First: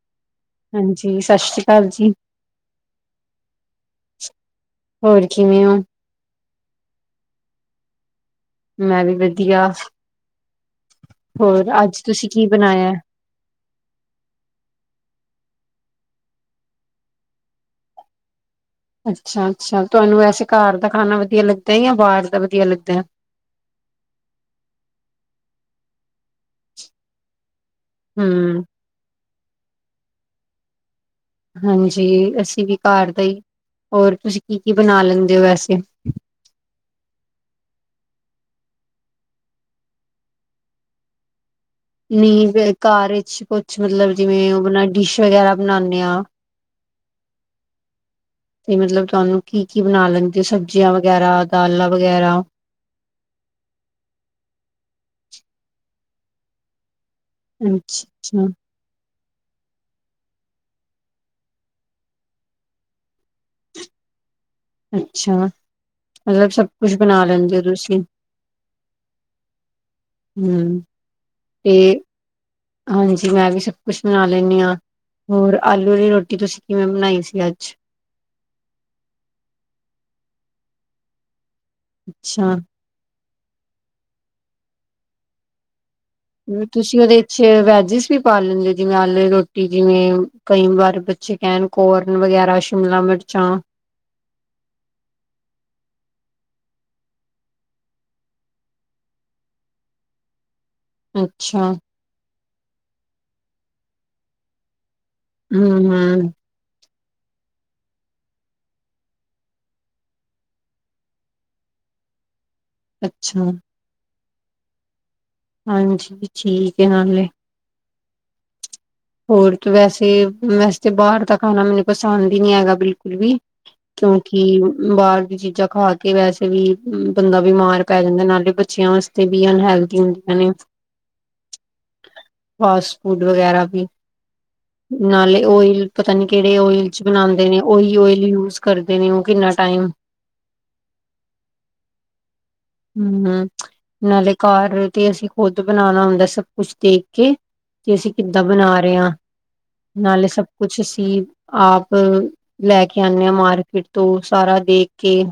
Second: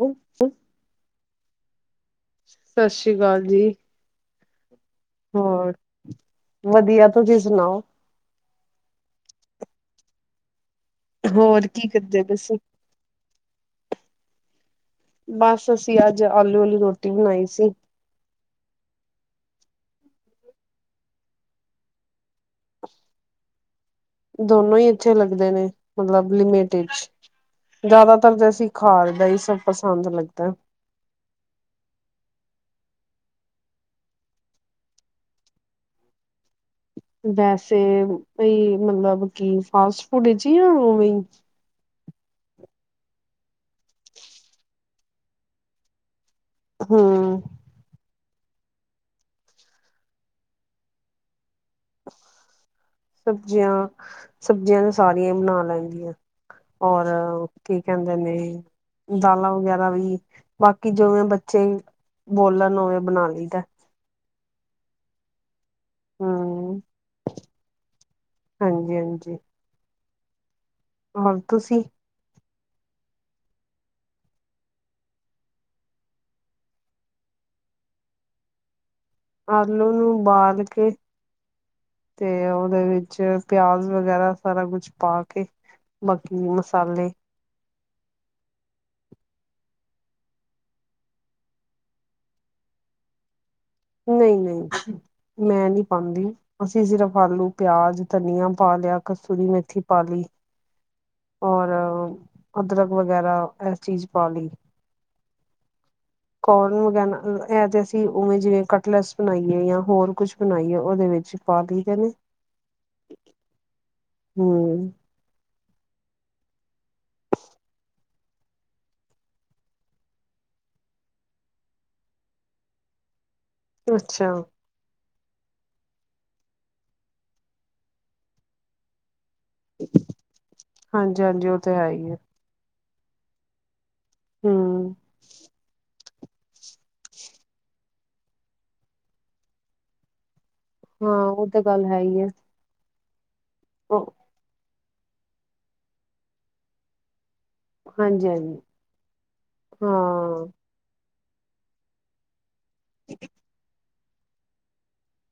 Hello ਹਾਂਜੀ ਸਤਿ ਸ੍ਰੀ ਅਕਾਲ ਜੀ ਸਤਿ ਸ੍ਰੀ ਅਕਾਲ ਜੀ। ਹੋਰ ਕਿਵੇਂ ਹੋ ਵਧੀਆ ਤੁਸੀਂ ਸੁਣਾਓ ਮੈਂ ਵੀ ਵਧੀਆ ਹੋਰ ਕੀ ਅੱਜ ਕਰਦੇ ਤੁਸੀਂ ਪਏ ਕੀ ਸੀ? ਬਣਾਇਆ ਹੈ ਬਸ ਅਸੀਂ ਅੱਜ ਆਲੂ ਆਲੀ ਰੋਟੀ ਬਣਾਈ ਸੀ ਅੱਛਾ ਅੱਛਾ ਤੁਹਾਨੂੰ ਵੈਸੇ ਘਰ ਦਾ ਖਾਣਾ ਵਧੀਆ ਲੱਗਦਾ ਜਾਂ ਬਾਹਰ ਦਾ ਵਧੀਆ ਲੱਗਦਾ ਦੋਨੋ ਹੀ ਇੱਥੇ ਲੱਗਦੇ ਨੇ ਮਤਲਬ ਲਿਮਟਿਡ ਜ਼ਿਆਦਾਤਰ ਹੂੰ, ਦੇਸੀ ਖਾ ਦਾ ਹੀ ਤੁਹਾਨੂੰ ਪਸੰਦ ਲੱਗਦਾ ਹਾਂਜੀ ਅਸੀਂ ਵੀ ਘਰ ਦਾ ਹੀ ਹੋਰ ਤੁਸੀਂ ਕੀ ਕੀ ਬਣਾ ਲੈਂਦੇ ਹੋ ਵੈਸੇ ਵੈਸੇ ਬਈ ਮਤਲਬ ਕਿ ਫਾਸਟ ਫੂਡ ਜੀ ਉਹ ਨਹੀਂ ਘਰ ਵਿੱਚ ਕੁਛ ਮਤਲਬ ਜਿਵੇਂ ਉਹ ਬਣਾ ਡਿਸ਼ ਵਗੈਰਾ ਬਣਾਉਦੇ ਆ ਹਾਂ ਤੇ ਮਤਲਬ ਤੁਹਾਨੂੰ ਕੀ ਕੀ ਬਣਾ ਲੈਂਦੇ ਹੋ ਸਬਜ਼ੀਆਂ ਵਗੈਰਾ ਦਾਲਾਂ ਵਗੈਰਾ? ਸਬਜ਼ੀਆਂ ਸਬਜ਼ੀਆਂ ਦਾ ਸਾਗ ਨ ਬਣਾ ਲੈਂਦੀ ਆ ਔਰ ਕੀ ਅੱਛਾ ਕਹਿੰਦੇ ਨੇ ਅੱਛਾ, ਦਾਲਾਂ ਵਗੈਰਾ ਵੀ ਬਾਕੀ ਜਿਵੇਂ ਬੱਚੇ ਬੋਲਣ ਉਵੇਂ ਬਣਾ ਲਈ ਦਾ ਅੱਛਾ ਮਤਲਬ ਸਭ ਹਮ ਕੁਛ ਬਣਾ ਲੈਂਦੇ ਹੋ ਤੁਸੀਂ ਹਾਂਜੀ ਹਮ ਹੁਣ ਤੁਸੀਂ ਹਾਂਜੀ ਮੈਂ ਵੀ ਸਭ ਕੁਛ ਬਣਾ ਲੈਂਦੀ ਹਾਂ ਹੋਰ ਆਲੂ ਦੀ ਰੋਟੀ ਤੁਸੀਂ ਕਿਵੇਂ ਬਣਾਈ ਸੀ ਅੱਜ ਆਲੂ ਨੂੰ ਉਬਾਲ ਕੇ ਤੇ ਅੱਛਾ ਉਹਦੇ ਵਿੱਚ ਪਿਆਜ ਵਗੈਰਾ ਸਾਰਾ ਕੁਛ ਪਾ ਕੇ ਬਾਕੀ ਤੁਸੀਂ ਮਸਾਲੇ ਉਹਦੇ ਚ ਵੈਜ ਜਿਸ ਵੀ ਪਾਲਣਦੇ ਜਿਵੇਂ ਆਲੂ ਦੀ ਰੋਟੀ ਜਿਵੇਂ ਕਈ ਵਾਰ ਬੱਚੇ ਕਹਿਣ ਕੋਰਨ ਵਗੈਰਾ ਸ਼ਿਮਲਾ ਮਿਰਚਾਂ ਨਹੀਂ ਨਹੀਂ ਮੈਂ ਨਹੀਂ ਪਾਉਂਦੀ ਅਸੀਂ ਸਿਰਫ ਆਲੂ ਪਿਆਜ ਧਨੀਆ ਪਾ ਲਿਆ ਕਸੂਰੀ ਮੇਥੀ ਪਾ ਲਈ ਅੱਛਾ ਔਰ ਅਦਰਕ ਵਗੈਰਾ ਸ ਚੀਜ਼ ਪਾ ਲਈ ਹਮ ਹਮ ਕੌਲ ਨੁ ਗਹਿਣਾ ਇਹ ਤੇ ਅਸੀਂ ਉਵੇਂ ਜਿਵੇਂ ਕਟਲਸ ਬਣਾਈਏ ਜਾਂ ਹੋਰ ਕੁਛ ਬਣਾਈਏ ਉਹਦੇ ਵਿੱਚ ਪਾ ਦੇਦੇ ਨੇ ਅੱਛਾ ਹਮ ਹਾਂਜੀ ਠੀਕ ਹੈ ਨਾਲੇ ਹੋਰ ਤੇ ਵੈਸੇ-ਵੈਸੇ ਤਾਂ ਬਾਹਰ ਦਾ ਖਾਣਾ ਮੈਨੂੰ ਪਸੰਦ ਹੀ ਨਹੀਂੀ ਹੈਗਾ ਬਿਲਕੁਲ ਵੀ ਅੱਛਾ ਕਿਉਂਕਿ ਬਾਦ ਚੀਜ਼ਾਂ ਖਾ ਕੇ ਵੈਸੇ ਵੀ ਬੰਦਾ ਬਿਮਾਰ ਪੈ ਜਾਂਦਾ ਨਾਲੇ ਬੱਚਿਆਂ ਵਾਸਤੇ ਤੇ ਵੀ ਅਨਹੈਲਦੀ ਹੁੰਦੀਆਂ ਨੇ, ਹਾਂਜੀ ਹਾਂਜੀ ਉਹ ਤੇ ਹੈ ਹੀ ਹੈ ਬਸ ਫੂਡ ਵਗੈਰਾ ਵੀ ਹਮ ਨਾਲੇ ਓਇਲ ਪਤਾ ਨੀ ਕਿਹੜੇ ਓਇਲ ਚ ਬਣਾਉਂਦੇ ਨੇ ਉਓਹੀ ਓਇਲ ਯੂਜ ਕਰਦੇ ਨੇ ਉਹ ਕਿੰਨਾ ਟਾਈਮ ਹਾਂ ਉਹ ਤਾਂ ਗੱਲ ਹੈ ਹੀ ਹੈ ਹਮ-ਮ ਨਾਲੇ ਕਰ ਤੇ ਅਸੀਂ ਖੁਦ ਬਣਾਉਣਾ ਹੁੰਦਾ ਸਭ ਕੁਛ ਦੇਖ ਕੇ ਕਿ ਅਸੀਂ ਹਾਂਜੀ ਕਿੱਦਾਂ ਹਾਂਜੀ ਬਣਾ ਰਹੇ ਹਾਂ ਨਾਲੇ ਸਭ ਹਾਂ ਕੁਛ ਅਸੀਂ ਆਪ ਲੈ ਕੇ ਆਉਂਣੇ ਹਾਂ ਮਾਰਕੀਟ ਤੋਂ ਸਾਰਾ ਦੇਖ ਕੇ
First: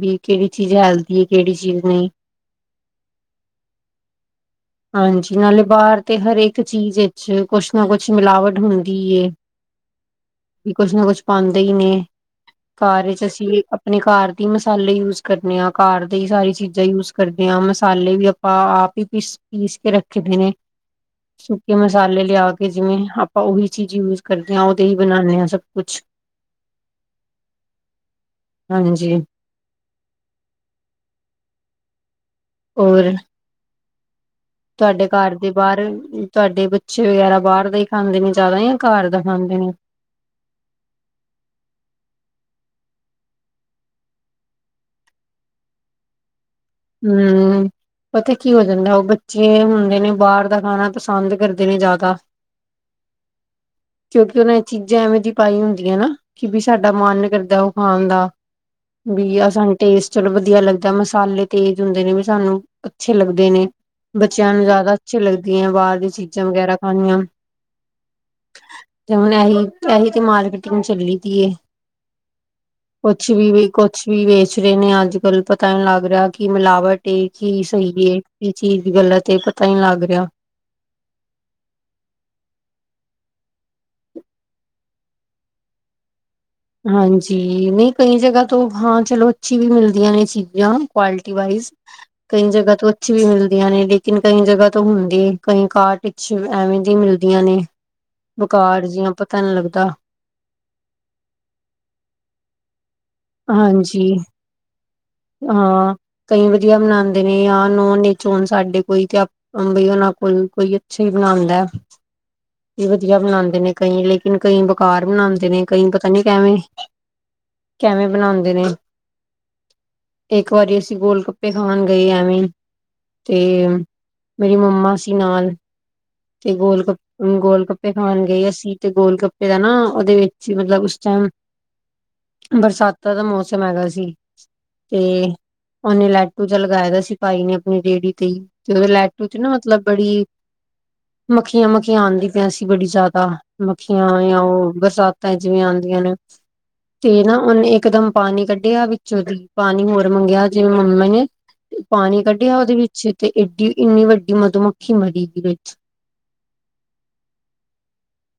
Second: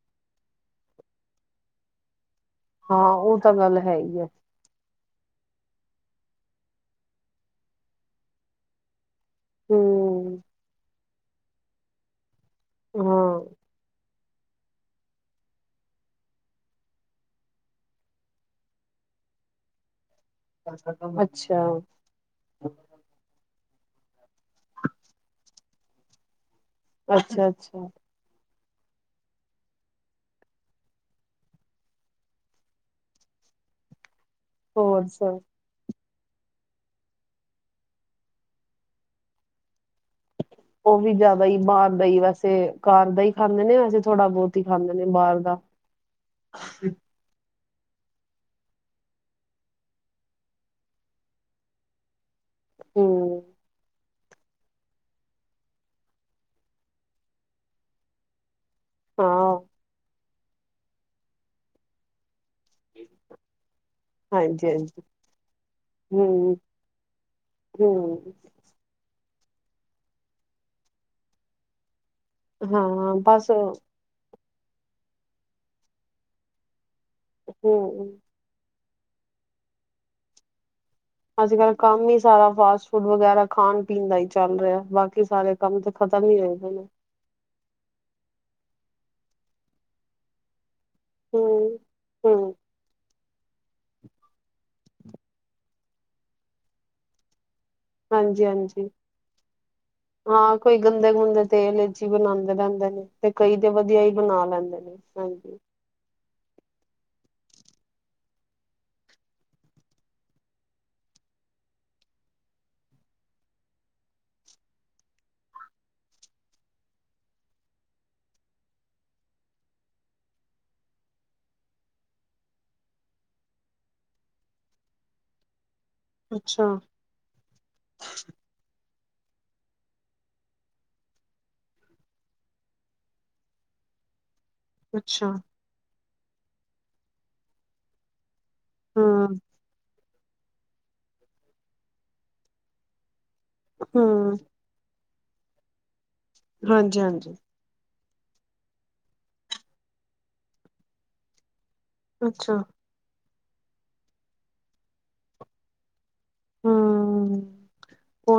ਵੀ ਕਿਹੜੀ ਚੀਜ਼ ਹੈਲਦੀ ਹੈ ਕਿਹੜੀ ਚੀਜ਼ ਨਹੀਂ ਹਾਂ ਉਹ ਤਾਂ ਗੱਲ ਹੈ ਹੀ ਹੈ ਹਾਂਜੀ ਨਾਲੇ ਬਾਹਰ ਤੇ ਹਰੇਕ ਚੀਜ਼ ਵਿੱਚ ਕੁਛ ਨਾ ਕੁਛ ਮਿਲਾਵਟ ਹੁੰਦੀ ਏ ਹਮ ਵੀ ਕੁਛ ਨਾ ਕੁਛ ਪਾਉਂਦੇ ਹੀ ਨੇ ਘਰ ਵਿੱਚ ਅਸੀਂ ਹਾਂ ਏ ਆਪਣੇ ਘਰ ਟੀ ਮਸਾਲੇ ਯੂਜ ਕਰਨੇ ਆ ਘਰ ਸਾਰੀ ਚੀਜ਼ਾਂ ਯੂਜ ਕਰਦੇ ਹਾਂ ਮਸਾਲੇ ਵੀ ਆਪਾਂ ਆਪ ਹੀ ਪੀਸ-ਪੀਸ ਕੇ ਰੱਖ ਦੇ ਨੇ ਅੱਛਾ ਸੁੱਕੇ ਮਸਾਲੇ ਲਿਆ ਕੇ ਜਿਵੇਂ ਆਪਾਂ ਉਹੀ ਚੀਜ਼ ਯੂਜ ਕਰਦੇਂ ਹਾਂ ਉਹਦੇ ਹੀ ਬਣਾਉਂਦੇ ਹਾਂ ਸਭ ਕੁਛ ਅੱਛਾ-ਅੱਛਾ ਹਾਂਜੀ ਹੋਰ ਹੋਰ ਤੁਹਾਡੇ ਘਰ ਸਭ ਦੇ ਬਾਹਰ ਤੁਹਾਡੇ ਬੱਚੇ ਵਗੈਰਾ ਬਾਹਰ ਦਾ ਹੀ ਖਾਂਦੇ ਨੇ ਜ਼ਿਆਦਾ ਜਾਂ ਘਰ ਦਾ ਖਾਂਦੇ ਨੇ ਉਹ ਵੀ ਜ਼ਿਆਦਾ ਹੀ ਬਾਹਰ ਦਾ ਹੀ ਵੈਸੇ ਘਰ ਦਾ ਹੀ ਖਾਂਦੇ ਨੇ ਵੈਸੇ ਥੋੜ੍ਹਾ ਬਹੁਤ ਹੀ ਖਾਂਦੇ ਨੇ ਬਾਹਰ ਦਾ ਹਮ-ਮ-ਮ ਪਤਾ ਕੀ ਹੋ ਜਾਂਦਾ ਉਹ ਬੱਚੇ ਹੁੰਦੇ ਨੇ ਬਾਹਰ ਦਾ ਖਾਣਾ ਪਸੰਦ ਕਰਦੇ ਨੇ ਜ਼ਿਆਦਾ ਹਮ ਕਿਉਂਕਿ ਉਹ ਨੇ ਚੀਜ਼ਾਂ ਐਵੇਂ ਜਿਹੀ ਪਾਈ ਹੁੰਦੀਆਂ ਨਾ ਕਿ ਵੀ ਸਾਡਾ ਮਨ ਕਰਦਾ ਉਹ ਖਾਣ ਦਾ ਬਆ ਹਾਂ ਸਾਨੂੰ ਟਸਟ [unintelligible] ਚਲੋ ਵਧੀਆ ਲੱਗਦਾ ਮਸਾਲੇ ਤੇਜ਼ ਹੁੰਦੇ ਨੇ ਵੀ ਸਾਨੂੰ ਅੱਛੇ ਲੱਗਦੇ ਨੇ ਬੱਚਿਆਂ ਨੂੰ ਹਾਂਜੀ ਜ਼ਿਆਦਾ ਹਾਂਜੀ ਅੱਛੀ ਲੱਗਦੀ ਹੈ ਬਾਹਰ ਦੀ ਚੀਜ਼ਾਂ ਹਮ ਵਗੈਰਾ ਖਾਣੀਆਂ ਹਮ ਤੇ ਹੁਣ ਇਹੀ ਤੇ ਇਹੀ ਮਾਰਕੀਟਿੰਗ ਚੱਲੀ ਦੀ ਹੈ ਹਾਂ ਕੁਛ ਬਸ ਵੀ ਵੀ ਕੁਛ ਵੀ ਵੇ [unintelligible] ਕੁਛ ਰਹੇ ਨੇ ਅੱਜ ਕੱਲ੍ਹ ਪਤਾ ਹੀ ਲੱਗ ਰਿਹਾ ਕੀ ਮਿਲਾਵਟ ਤੇ ਕੀ ਹਮ ਸਹੀਏ ਕੀ ਚੀਜ਼ ਗੱਲਾਂ ਤੇ ਇਹ ਪਤਾ ਹੀ ਲੱਗ ਰਿਹਾ [unintelligible] ਅੱਜ ਕੱਲ ਕੰਮ ਹੀ ਸਾਰਾ ਫਾਸਟ ਫੂਡ ਵਗੈਰਾ ਖਾਣ ਪੀਣ ਦਾ ਹੀ ਚੱਲ ਰਿਹਾ ਬਾਕੀ ਸਾਰੇ ਕੰਮ ਤੇ ਖਤਮ ਹੀ ਹੋਏ ਪਏ ਨੇ ਹਾਂਜੀ ਨਹੀਂ ਕਈ ਜਗ੍ਹਾ ਤੋਂ ਹਾਂ ਚਲੋ ਅੱਛੀ ਵੀ ਮਿਲਦੀਆਂ ਨੇ ਚੀਜ਼ਾਂ ਕਵਾਲਿਟੀ ਵਾਈਜ਼ ਹਮ ਕਈ ਹਮ ਜਗ੍ਹਾ ਤੋਂ ਅੱ ਵੀ ਮਿਲਦੀਆਂ ਨੇ ਲੇਕਿਨ ਕਈ ਜਗ੍ਹਾ ਤੋਂ ਹੁੰਦੀ ਕਈ ਕਾਰਟ ਵਿੱਚ ਐਵੇਂ ਦੀ ਮਿਲਦੀਆਂ ਨੇ। ਹਾਂਜੀ, ਹਾਂਜੀ। ਬੁਕਾਰ ਜਿਹਾ ਪਤਾ ਨੀ ਲੱਗਦਾ ਹਾਂ ਕੋਈ ਗੰਦੇ ਗੁੰਦੇ ਤੇਲ ਵਿਚ ਬਣਾਉਂਦੇ ਰਹਿੰਦੇ ਨੇ ਤੇ ਕਈ ਤੇ ਹਾਂਜੀ ਵਧੀਆ ਹੀ ਬਣਾ ਲੈਂਦੇ ਨੇ ਹਾਂਜੀ। ਹਾਂ ਕਈ ਵਧੀਆ ਬਣਾਂਦੇ ਨੇ ਜਾਂ ਨੋਨ ਇਚ ਉਨ ਸਾਡੇ ਕੋਈ ਤੇਈ ਉਹਨਾਂ ਕੋਈ, ਕੋਈ ਅੱਛਾ ਹੀ ਬਣਾਂਦਾ, ਵੀ ਵਧੀਆ ਬਣਾਂਦੇ ਨੇ ਕਈ ਲੇਕਿਨ ਕਈ ਬੇਕਾਰ ਬਣਾਂਦੇ ਨੇ ਕਈ ਪਤਾ ਨੀਂ ਕੈਵੇਂ ਕੈਵੇਂ ਬਣਾਉਂਦੇ ਨੇ। ਇੱਕ ਵਾਰੀ ਅਸੀਂ ਗੋਲ ਗੱਪੇ ਖਾਣ ਗਏ ਐਵੇਂ ਈਂ ਤੇ ਮੇਰੀ ਮੰਮਾ ਸੀ ਨਾਲ ਤੇ ਅੱਛਾ ਗੋਲ ਕੱਪ ਗੋਲ ਗੱਪੇ ਖਾਣ ਗਏ ਅਸੀਂ ਤੇ ਗੋਲ ਗੱਪੇ ਦਾ ਨਾਂ ਉਹਦੇ ਵਿੱਚ ਮਤਲਬ ਉਸ ਟਾਈਮ ਬਰਸਾਤਾਂ ਦਾ ਮੌਸਮ ਹੈਗਾ ਸੀ। ਤੇ ਅੱਛਾ ਉਹਨੇ ਲੈਟ ਲਾਟੂ ਜਿਆ ਲਗਾਇਆ ਦਾ ਸੀ ਭਾਈ ਨੇ ਆਪਣੀ ਰੇਹੜੀ ਤੇ ਈ। ਤੇ ਲੈਟੋ ਚ ਹਮ ਨਾ ਮਤਲਬ ਬੜੀ ਮੱਖੀਆਂ-ਮੱਖੀਆਂ ਆਂਦੀ ਪਿਆਆਂ ਸੀ ਬੜੀ ਜ਼ਿਆਦਾ ਮੱਖੀਆਂ ਹਮ ਜਾਂ ਉਹ ਬਰਸਾਤ ਜਿਵੇਂ ਆਉਂਦੀਆਂ ਨੇ ਹਾਂਜੀ ਤੇ ਹਾਂਜੀ ਨਾ ਉਹਨੇ ਇੱਕ ਦਮ ਪਾਣੀ ਕੱਢਿਆ ਵਿੱਚੋਂ ਦੀ ਪਾਣੀ ਹੋਰ ਮੰਗਿਆ ਜਿਵੇਂ ਮੰਮਾ ਨੇ ਪਾਣੀ ਅੱਛਾ ਕੱਢਿਆ ਉਹਦੇ ਵਿੱਚ ਤੇ ਏਡੀ ਇੰਨੀ ਵੱਡੀ ਮਧੂਮੱਖੀ ਮਰੀ ਗਈ ਵਿਚ [unintelligible] ਹਮ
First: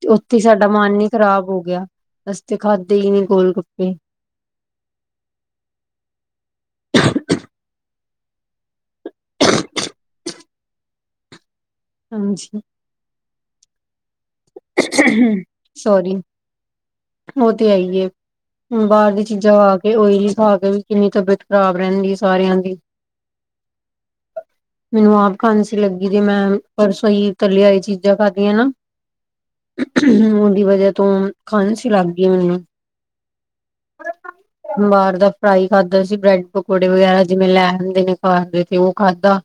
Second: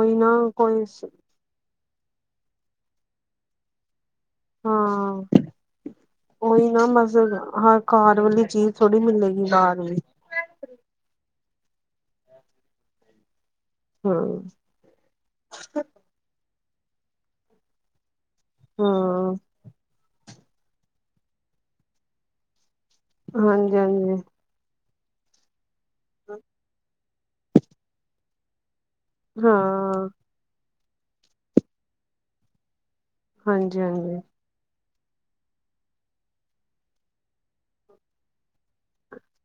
ਤੇ ਨਾ ਉੱਥੇ ਸਾਡਾ ਕੋਈ ਮਨ ਹੀ ਖ਼ਰਾਬ ਹੋ ਗਿਆ। ਅਸਤੇ ਖਾਧੇ ਈ ਨੀ ਗੋਲਗੱਪੇ। ਹਾਂ, ਔਹੀ ਨਾ ਬਸ ਹ ਘਾਰ ਵਾਲੀ ਚੀਜ਼ ਥੋੜੀ ਮਿਲੇਗੀ ਬਾਰ ਵੀ‌। ਹਾਂਜੀ। ਹਮ [unintelligible] ਸੋਰੀ। ਔ ਤੇ ਹੈ ਈ ਏ। ਬਾਰ ਦੀ ਹਮ ਚੀਜ਼ਾਂ ਖਾ ਕੇ ਔਇਲੀ ਖਾ ਕੇ ਵੀ ਕਿੰਨੀ ਤਬੀਅਤ ਖਰਾਬ ਰੈੰਦੀ ਏ ਸਾਰਿਆਂ ਦੀ। ਹਾਂਜੀ ਹਾਂਜੀ। ਮੈਨੂੰ ਆਪ ਖਾਂਸੀ ਲੱਗੀ ਦੀਏ ਮੈਂ ਪਰਸੋਂ ਪਈ ਏ ਤੱਲੀਆਂਈ ਚੀਜ਼ਾਂ ਖਾਧੀਐ ਨਾ। ਹਾਂ [unintelligible] ਊਨਦੀ ਵਜੈ ਤੋਂ ਖਾਂਣਸੀ ਲੱਗ ਗੀਏ ਮੈਨੂੰ। ਹਾਂਜੀ ਹਾਂਜੀ। ਬਾਰ ਦਾ ਫਰਾਈ ਖਾਧਾ ਸੀ ਬ੍ਰੈਡ ਪਕੌੜੇ ਵਗੈਰਾ ਜਿਵੇਂ ਲੈ ਆਂਦੇ ਨੇ ਘਰ ਦੇ ਤੇ ਔ ਖਾਧਾ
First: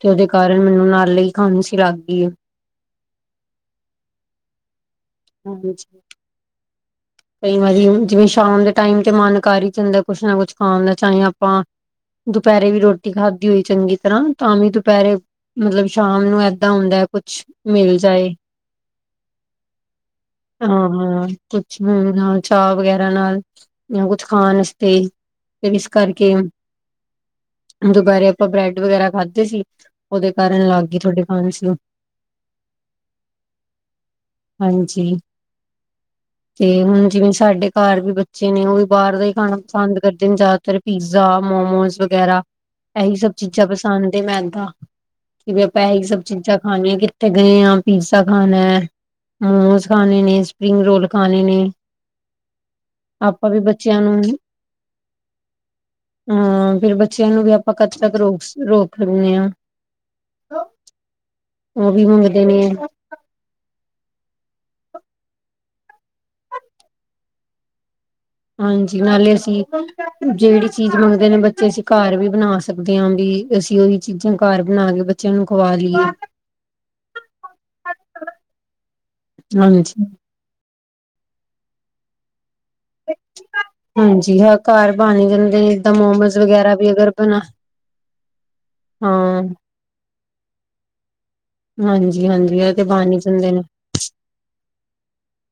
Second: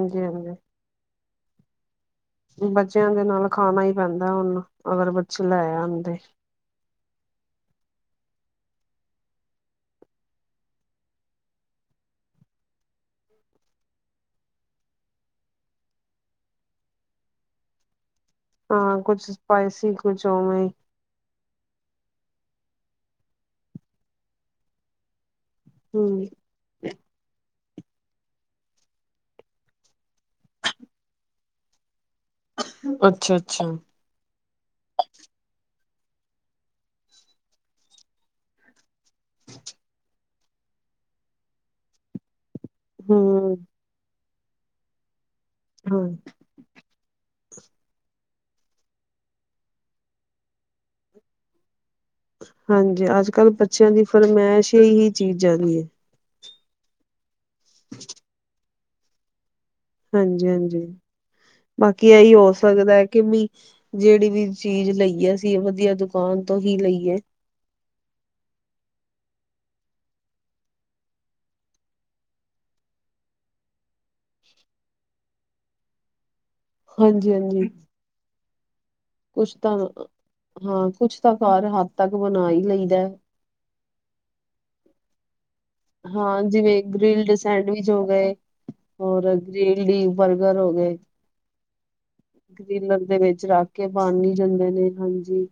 ਤੇ ਔਦੇ ਹਾਂਜੀ ਕਾਰਨ ਮੈਨੂੰ ਨਾਲੇ ਈ ਖਾਂਣਸੀ ਲੱਗ ਗਈ ਏ ਬੱਚਿਆਂ ਦੇ ਨਾਲ ਖਾਣਾ ਈ ਪੈਂਦੈ ਹੂਣ ਅਗਰ ਬੱਚੇ ਲੈ ਹਾਂਜੀ ਆਦੇ ਕਈ ਵਾਰੀ ਜਿਵੇਂ ਸ਼ਾਮ ਦੇ ਟਾਈਮ ਤੇ ਮਨ ਕਰ ਈ ਜਾਂਦੈ ਕੁਛ ਨਾ ਕੁਛ ਖਾਣ ਦਾ ਚਾਹੇ ਆਪਾਂ ਦੁਪੈਰੇ ਵੀ ਰੋਟੀ ਖਾਧੀ ਹੋਈ ਚੰਗੀ ਤਰ੍ਹਾਂ ਤਾਂ ਵੀ ਦੁਪੈਰੇ ਮਤਲਬ ਸ਼ਾਮ ਨੂੰ ਐਦਾਂ ਹੁੰਦੈ ਕੁਛ ਮਿਲ ਜਾਏ ਹਾਂ ਕੁਛ ਸਪਾਈਸੀ ਕੁਛ ਔਵੇ ਹਾਂ ਹਾਂ ਕੁਛ ਮੇਰੇ ਨਾਲ ਚਾ ਵਗੈਰਾ ਨਾਲ ਯਾ ਕੁਛ ਖਾਣ ਅਸਤੇ ਪਿਨਿਸ ਕਰ ਹੂੰ ਕੇ। ਦੁਪੈਰੇ ਅਪਾਂ ਬ੍ਰੈਡ ਵਗੈਰਾ ਖਾਧੇ ਸੀ, ਔਦੇ ਕਾਰਨ ਲਾਗ ਗੀ ਥੋਡੀ ਖਾਂਸੀ। ਅੱਛਾ ਅੱਛਾ। ਹਾਂਜੀ ਤੇ ਹੁਣ ਜਿਵੇਂ ਸਾਡੇ ਘਾਰ ਵੀ ਬੱਚੇ ਨੇ ਔ ਵੀ ਬਾਰ ਦਾ ਈ ਖਾਣਾ ਪਾਸੰਦ ਕਰਦੇ ਨੇ ਜੈਦਾਤਰ ਪੀਜ਼ਾ, ਮੋਮੋਸ ਵਗੈਰਾ। ਐਹੀ ਸਭ ਹੂੰ ਚੀਜ਼ਾਂ ਪਸੰਦ ਏ ਮੈਂਨ ਤਾ ਕਿ ਵੀ ਅਪਾਂ ਐਹੀ ਹਾਂ ਸਭ ਚੀਜ਼ਾਂ ਖਾਣੀਐ ਕਿੱਥੇ ਗਏ ਆ ਪੀਜ਼ਾ ਖਾਣਾ ਹੈ। ਮੋਮੋਸ ਖਾਣੇ ਨੇ ਸਪਰਿੰਗ ਰੋਲ ਖਾਣੇ ਨੇ। ਹਾਂਜੀ, ਆਪਾਂ ਅੱਜ-ਕੱਲ੍ਹ ਵੀ ਬੱਚਿਆਂ ਦੀ ਨੂੰ ਫਰਮੈਸ਼ ਈ ਏਹੀ ਚੀਜ਼ਾਂ ਦੀ ਏ। ਹਾਂ ਫੇਰ ਬੱਚ ਬੱਚਿਆਂ ਨੂੰ ਵੀ ਆਪਾਂ ਕਦ ਤੱਕ ਰੋਗ ਰੋਕ ਕਰਨਿਆ ਹਾਂਜੀ-ਹਾਂਜੀ ਉਹ ਵੀ ਬਾਕੀ ਇਹੀ ਮੰਗਦੇ ਹੋ ਨੇ ਸਕਦਾ ਹੈ ਕਿ ਮ ਜਿਹੜੀ ਵੀ ਚੀਜ਼ ਲਈਏ ਅਸੀਂ ਵਧੀਆ ਦੁਕਾਨ ਤੋਂ ਹੀ ਲਈਏ ਹਾਂਜੀ ਨਾਲੇ ਅਸੀਂ, ਜਿਹੜੀ ਚੀਜ਼ ਮੰਗਦੇ ਨੇ ਬੱਚੇ ਅਸੀਂ ਘਰ ਵੀ ਬਣਾ ਸਕਦੇ ਹਾਂ ਵੀ ਅਸੀਂ ਉਹੀ ਚੀਜ਼ਾਂ ਘਰ ਬਣਾ ਕੇ ਬੱਚਿਆਂ ਨੂੰ ਖਵਾ ਲਈਏ। ਹਾਂਜੀ-ਹਾਂਜੀ, ਕੁਝ ਤਾਂ, ਹਾਂਜੀ। ਹਾਂ। ਕੁਛ ਤਾਂ ਘਰ ਹੱਦ ਤੱਕ ਬਣਾ ਹੀ ਲਈਦਾ। ਹਾਂਜੀ ਹਾਂ ਘਰ ਬਣ ਜਾਂਦਾ। ਹਾਂ ਜਿਵੇਂ ਗ੍ਰਿਲਡ ਸੈਂਡਵਿਚ ਹੋ ਗਏ ਹੋਰ ਹਾਂ। ਗ੍ਰਿਲਡ ਬਰਗਰ ਹੋ ਗਏ-। ਹਾਂਜੀ-ਹਾਂਜੀ ਇਹ ਤੇ ਡੀਨਰ ਬਣ ਦੇ ਹੀ ਵਿੱਚ ਜਾਂਦੇ ਨੇ ਰੱਖ ਕੇ ਬਣ ਹੀ ਜਾਂਦੇ ਨੇ ਹਾਂਜੀ।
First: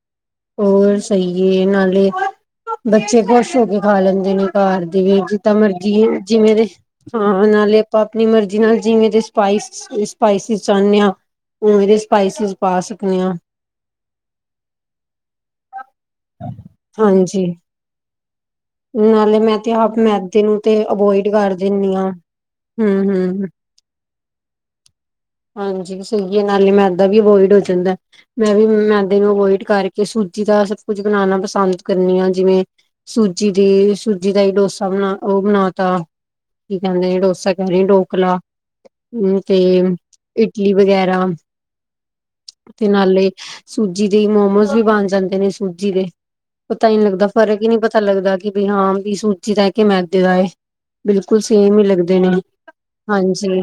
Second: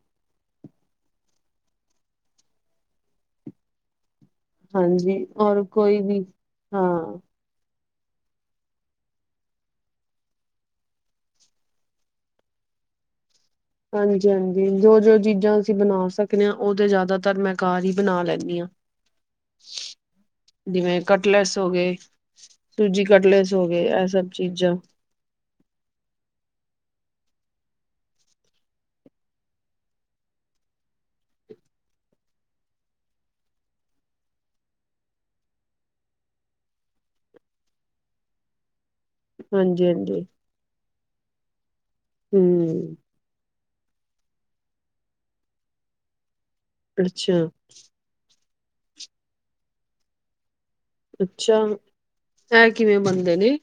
ਹੋਰ ਸਹੀ ਹੈ ਨਾਲੇ ਬੱਚੇ ਖੁਸ਼ ਹੋ ਕੇ ਖਾ ਲੈਂਦੇ। ਨੇ ਘਰ ਦੇ ਵੀ ਜਿੱਦਾਂ ਔਰ ਮਰਜੀ ਕੋਈ ਵੀ ਜਿਵੇਂ ਦੇ ਹਾਂ ਨਾਲੇ ਆਪਾਂ ਆਪਣੀ ਮਰਜੀ ਨਾਲ ਜਿਵੇਂ ਸਪਾਈਸੀਜ ਚਾਹੁੰਦੇ ਹਾਂ ਉਵੇਂ ਦੇ ਸਪਾਈਸਿਜ ਪਾ ਸਕਦੇ ਹਾਂ। ਹਾਂਜੀ-ਹਾਂਜੀ, ਜੋ ਜੋ ਚੀਜ਼ਾਂ ਅਸੀਂ ਬਣਾ ਸਕਦੇ, ਹਾਂ ਉਹ ਤੇ ਜ਼ਿਆਦਾਤਰ ਹਾਂਜੀ ਮੈਂ ਘਰ ਹੀ ਬਣਾ ਲੈਂਦੀ - ਨਾਲੇ ਮੈਂ ਤੇ ਆਪ ਮੈਦੇ ਨੂੰ ਤੇ ਜਿਵੇਂ ਅਵੋਇਡ ਕਰ ਕਟਲੈਸ ਹੋ ਦਿਨੀ ਗਏ ਹਾਂ ਸੂਜੀ ਹਮ ਹਮ ਕਟਲੈਸ ਹੋ ਗਏ ਇਹ ਸਭ ਚੀਜ਼ਾਂ ਹਾਂਜੀ ਸਹੀਏ ਨਾਲੇ ਮੈ। ਵੀ ਅਵੋਇਡ ਹੋ ਜਾਂਦਾ, ਮੈਂ ਵੀ ਮੈਦੇ ਨੂੰ ਅਵੋਇਡ ਕਰਕੇ ਸੂਜੀ ਦਾ ਸਭ ਕੁੱਝ ਬਣਾਣਾ ਪਸੰਦ ਕਰਨੀ ਹਾਂ ਜਿਵੇਂ ਸੂਜੀ ਸੂਜੀ ਦੀ ਸੂਜੀ ਦਾ ਹੀ ਡੋਸਾ ਬਣਾ ਉਹ ਬਣਾ ਤਾ ਕੀ ਕਹਿੰਦੇ ਡੋਸਾ ਕਹਿ ਰਹੀ ਢੋਕਲਾ। ਹੂੰ ਤੇ ਹਾਂਜੀ-ਹਾਂਜੀ। ਇਡਲੀ ਵਗੈਰਾ [inaudible] ਤੇ ਹੂੰ ਨਾਲੇ ਸੂਜੀ ਦੇ ਮੋਮੋਸ ਵੀ ਬਣ ਜਾਂਦੇ ਨੇ ਸੂਜੀ ਦੇ ਪਤਾ ਹੀ ਲੱਗਦਾ ਅੱਛਾ-ਅੱਛਾ ਫਰਕ ਹੀ ਨਹੀਂ ਪਤਾ। ਲੱਗਦਾ ਕਿ ਵੀ ਹਾਂ ਵੀ ਸੂਜੀ ਦਾ ਏ ਜਾ ਕੇ ਮੈਦੇ ਦਾ ਏ। ਬਿਲਕੁਲ ਅੱਛਾ ਸੇਮ ਹੀ ਲੱਗਦੇ ਨੇ ਇਹ ਕਿਵੇਂ ਬਣਦੇ ਨੇ ਹਾਂਜੀ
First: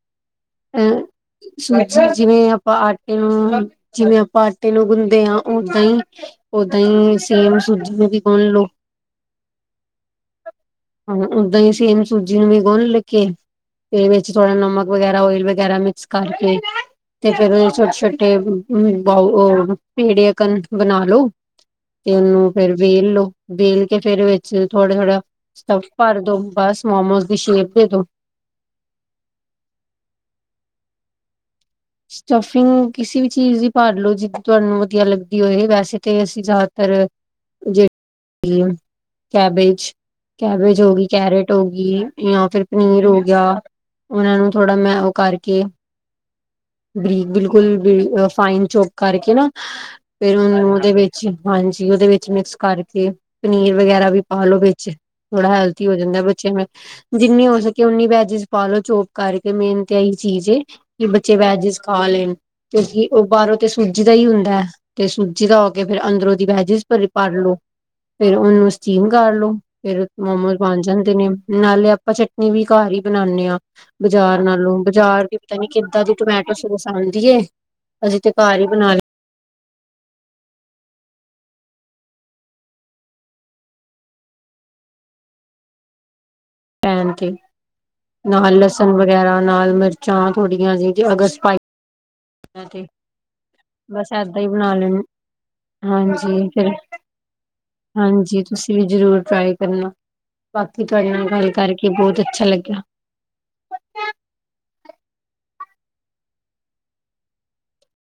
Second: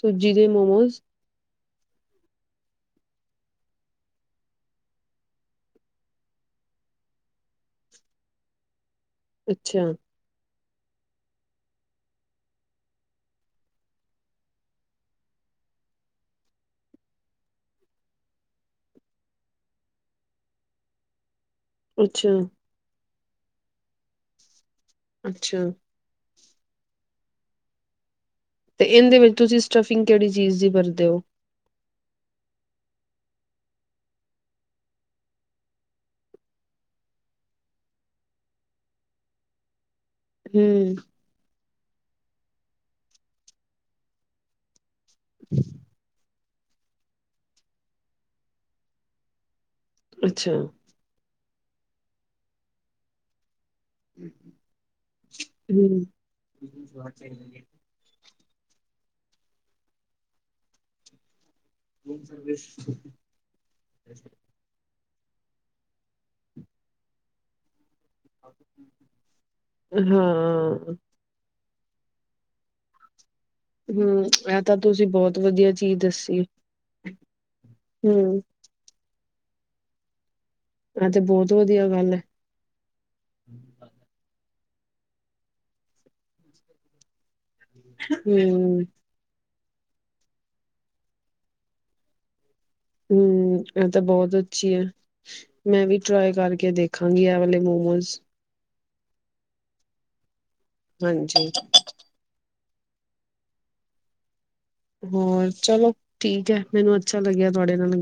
ਸੂਜੀ ਦੇ ਅ ਮੋਮੋਸ। ਸੂਜੀ ਜਿਵੇਂ ਆਪਾਂ ਆਟੇ ਨੂੰ ਜਿਵੇਂ ਆਪਾਂ ਆਟੇ ਨੂੰ ਗੁੰਦੇ ਹਾਂ ਓਦਾਂ ਹੀ ਓਦਾਂ ਹੀ ਸੇਮ ਸੂਜੀ ਨੂੰ ਵੀ। ਗੁਨ ਲਓ। ਅੱਛਾ। ਹਾਂ ਓਦਾਂ ਹੀ ਸੇਮ ਸੂਜੀ ਨੂੰ ਵੀ ਗੁਨ ਕੇ ਤੇ ਵਿੱਚ ਥੋੜਾ ਨਮਕ ਵਗੈਰਾ ਓਇਲ ਵਗੈਰਾ ਮਿਕਸ ਕਰਕੇ ਤੇ ਫੇਰ ਉਹ ਛੋਟੇ ਛੋਟੇ ਬੌਲ ਪੇਡੇ ਬਣਾ ਲੋ। ਤੇ ਉਹਨੂੰ ਅੱਛਾ-ਅੱਛਾ-ਅੱਛਾ ਫੇਰ ਵੇਲੋ ਵੇਲ ਕੇ ਫੇਰ ਵਿੱਚ ਥੋੜਾ-ਥੋੜਾ ਸਟੱਫ ਭਰ ਦੋ ਬਸ ਮੋਮੋਸ ਦੀ ਸ਼ੇਪ ਦੇ ਦਿਓ। ਤੇ ਇਹਦੇ ਵਿੱਚ ਤੁਸੀਂ ਸਟਫਿੰਗ ਕਿਹੜੀ ਚੀਜ਼ ਦੀ ਵਰਤਦੇ ਹੋ। ਸਟਫਿੰਗ ਕਿਸੇ ਵੀ ਚੀਜ਼ ਦੀ ਭਰ ਲਓ ਜਿਹਦੀ ਤੁਹਾਨੂੰ ਵਧੀਆ ਲੱਗਦੀ ਹੋਏ। ਵੈਸੇ ਤੇ ਅਸੀਂ ਜ਼ਿਆਦਾਤਰ ਜਿਹੜੇ ਕੈਬੇਜ। ਕੈਬੇਜ ਹੋ ਹੂੰ ਗਈ ਕੈਰਟ ਹੋ ਗ ਜਾਂ ਫਿਰ ਪਨੀਰ ਹੋ ਗਿਆ ਉਹਨਾਂ ਨੂੰ ਥੋੜਾ ਮੈਂ ਕਰਕੇ ਬਰੀਕ ਬਿਲਕੁਲ ਫਾਈਨ ਚੋਕ ਕਰਕੇ ਨਾ ਫਰ ਅੱਛਾ ਹੂੰ ਉਹਦੇ ਵਿੱਚ ਹਾਂਜੀ ਉਹਦੇ ਵਿੱਚ ਮਿਕਸ ਕਰਕੇ ਪਨੀਰ ਵਗੈਰਾ ਵੀ ਪਾਾਲੋ ਵਿੱਚ ਥੋੜਾ ਹੈਲਥੀ ਹੋ ਜਾਂਦਾ ਬੱਚਿਆਂ ਜਿੰਨੀ ਹੋ ਸਕੇ ਉਓਨੀ ਵੈਜ ਪਾਲੋ ਚੋਪ ਕਰਕੇ ਮੇਨਤ ਇਹੀ ਚੀਜ਼ ਏ ਕਿ ਬ ਚ ਵੈ ਜ ਖਾ ਲੈਣ ਕਿਉਂਕਿ ਉਹ ਬਾਹਰੋਂ ਤੇ ਸੂਜੀ ਦਾ ਹੀ ਹੁੰਦਾ ਹੈ। ਤੇ ਸੂਜੀ ਲਾ ਕੇ ਫਿਰ ਅੰਦਰੋਂ ਦੀ ਵੈਜਿਸ ਭ ਭਰ ਲੋ। ਫੇਰ ਉਹਨੂੰ ਸਟੀਮ ਕਰ ਲੋ ਫੇਰ ਮੋਮੋਸ ਬਣ ਹਾਂ ਜਾਂਦੇ ਨੇ। ਨਾਲੇ ਆਪਾਂ ਚਟਨੀ ਵੀ ਘਰ ਹੀ ਬਣਾਣੇ ਹਾਂ। ਹੂੰ ਬਾਜ਼ਾਰ ਇਹ ਤਾਂ ਨਾਲੋਂ ਤੁਸੀਂ ਬਾਜ਼ਾਰ ਵੀ ਬਹੁਤ ਪਤਾ ਨੀ ਵਧੀਆ ਚੀਜ਼ ਕਿੱਦਾਂ ਦੀ। ਦੱਸੀ ਟਮੈਟੋ ਸਿਰੋਸ ਆਦੀ ਏ ਅਸੀਂ ਤੇ ਹੂੰ ਘਰ ਹੀ ਬਣਾ ਆਹ ਤੇ ਬਹੁਤ ਵਧੀਆ ਗੱਲ ਹੈ। ਪੈਨ ਕੇਕ ਨਾਲ ਹੂੰ ਲਸਣ ਵਗੈਰਾ ਨਾਲ ਮਿਰਚਾਂ ਥੋੜੀਆਂ ਜਿ ਅਗਰ ਸਪਾਈ ਹੂੰ ਇਹ ਤਾਂ ਬਸ ਬਹੁਤ ਏਦਾਂ ਹੀ ਅੱਛੀ ਬਣਾ ਆ ਲੈਣ ਮੈਂ ਵੀ ਟਰਾਈ ਹਾਂਜੀ ਫੇਰ ਕਰਕੇ ਦੇਖਾਂਗੀ ਇਹ ਵਾਲੇ ਮੋਮੋਜ਼। ਹਾਂਜੀ ਤੁਸੀਂ ਵੀ ਜ਼ਰੂਰ ਟਰਾਈ ਕਰਨਾ। ਬਾਕੀ ਤੁਹਾਡੇ ਨਾਲ ਗੱਲ ਹਾਂਜੀ, ਕਰਕੇ ਬਹੁਤ ਅੱਛਾ ਲੱਗਿਆ। [unintelligible] ਹੋਰ ਚਲੋ ਠੀਕ ਹੈ ਮੈਨੂੰ ਅੱਛਾ ਲੱਗਿਆ ਤੁਹਾਡੇ ਨਾਲ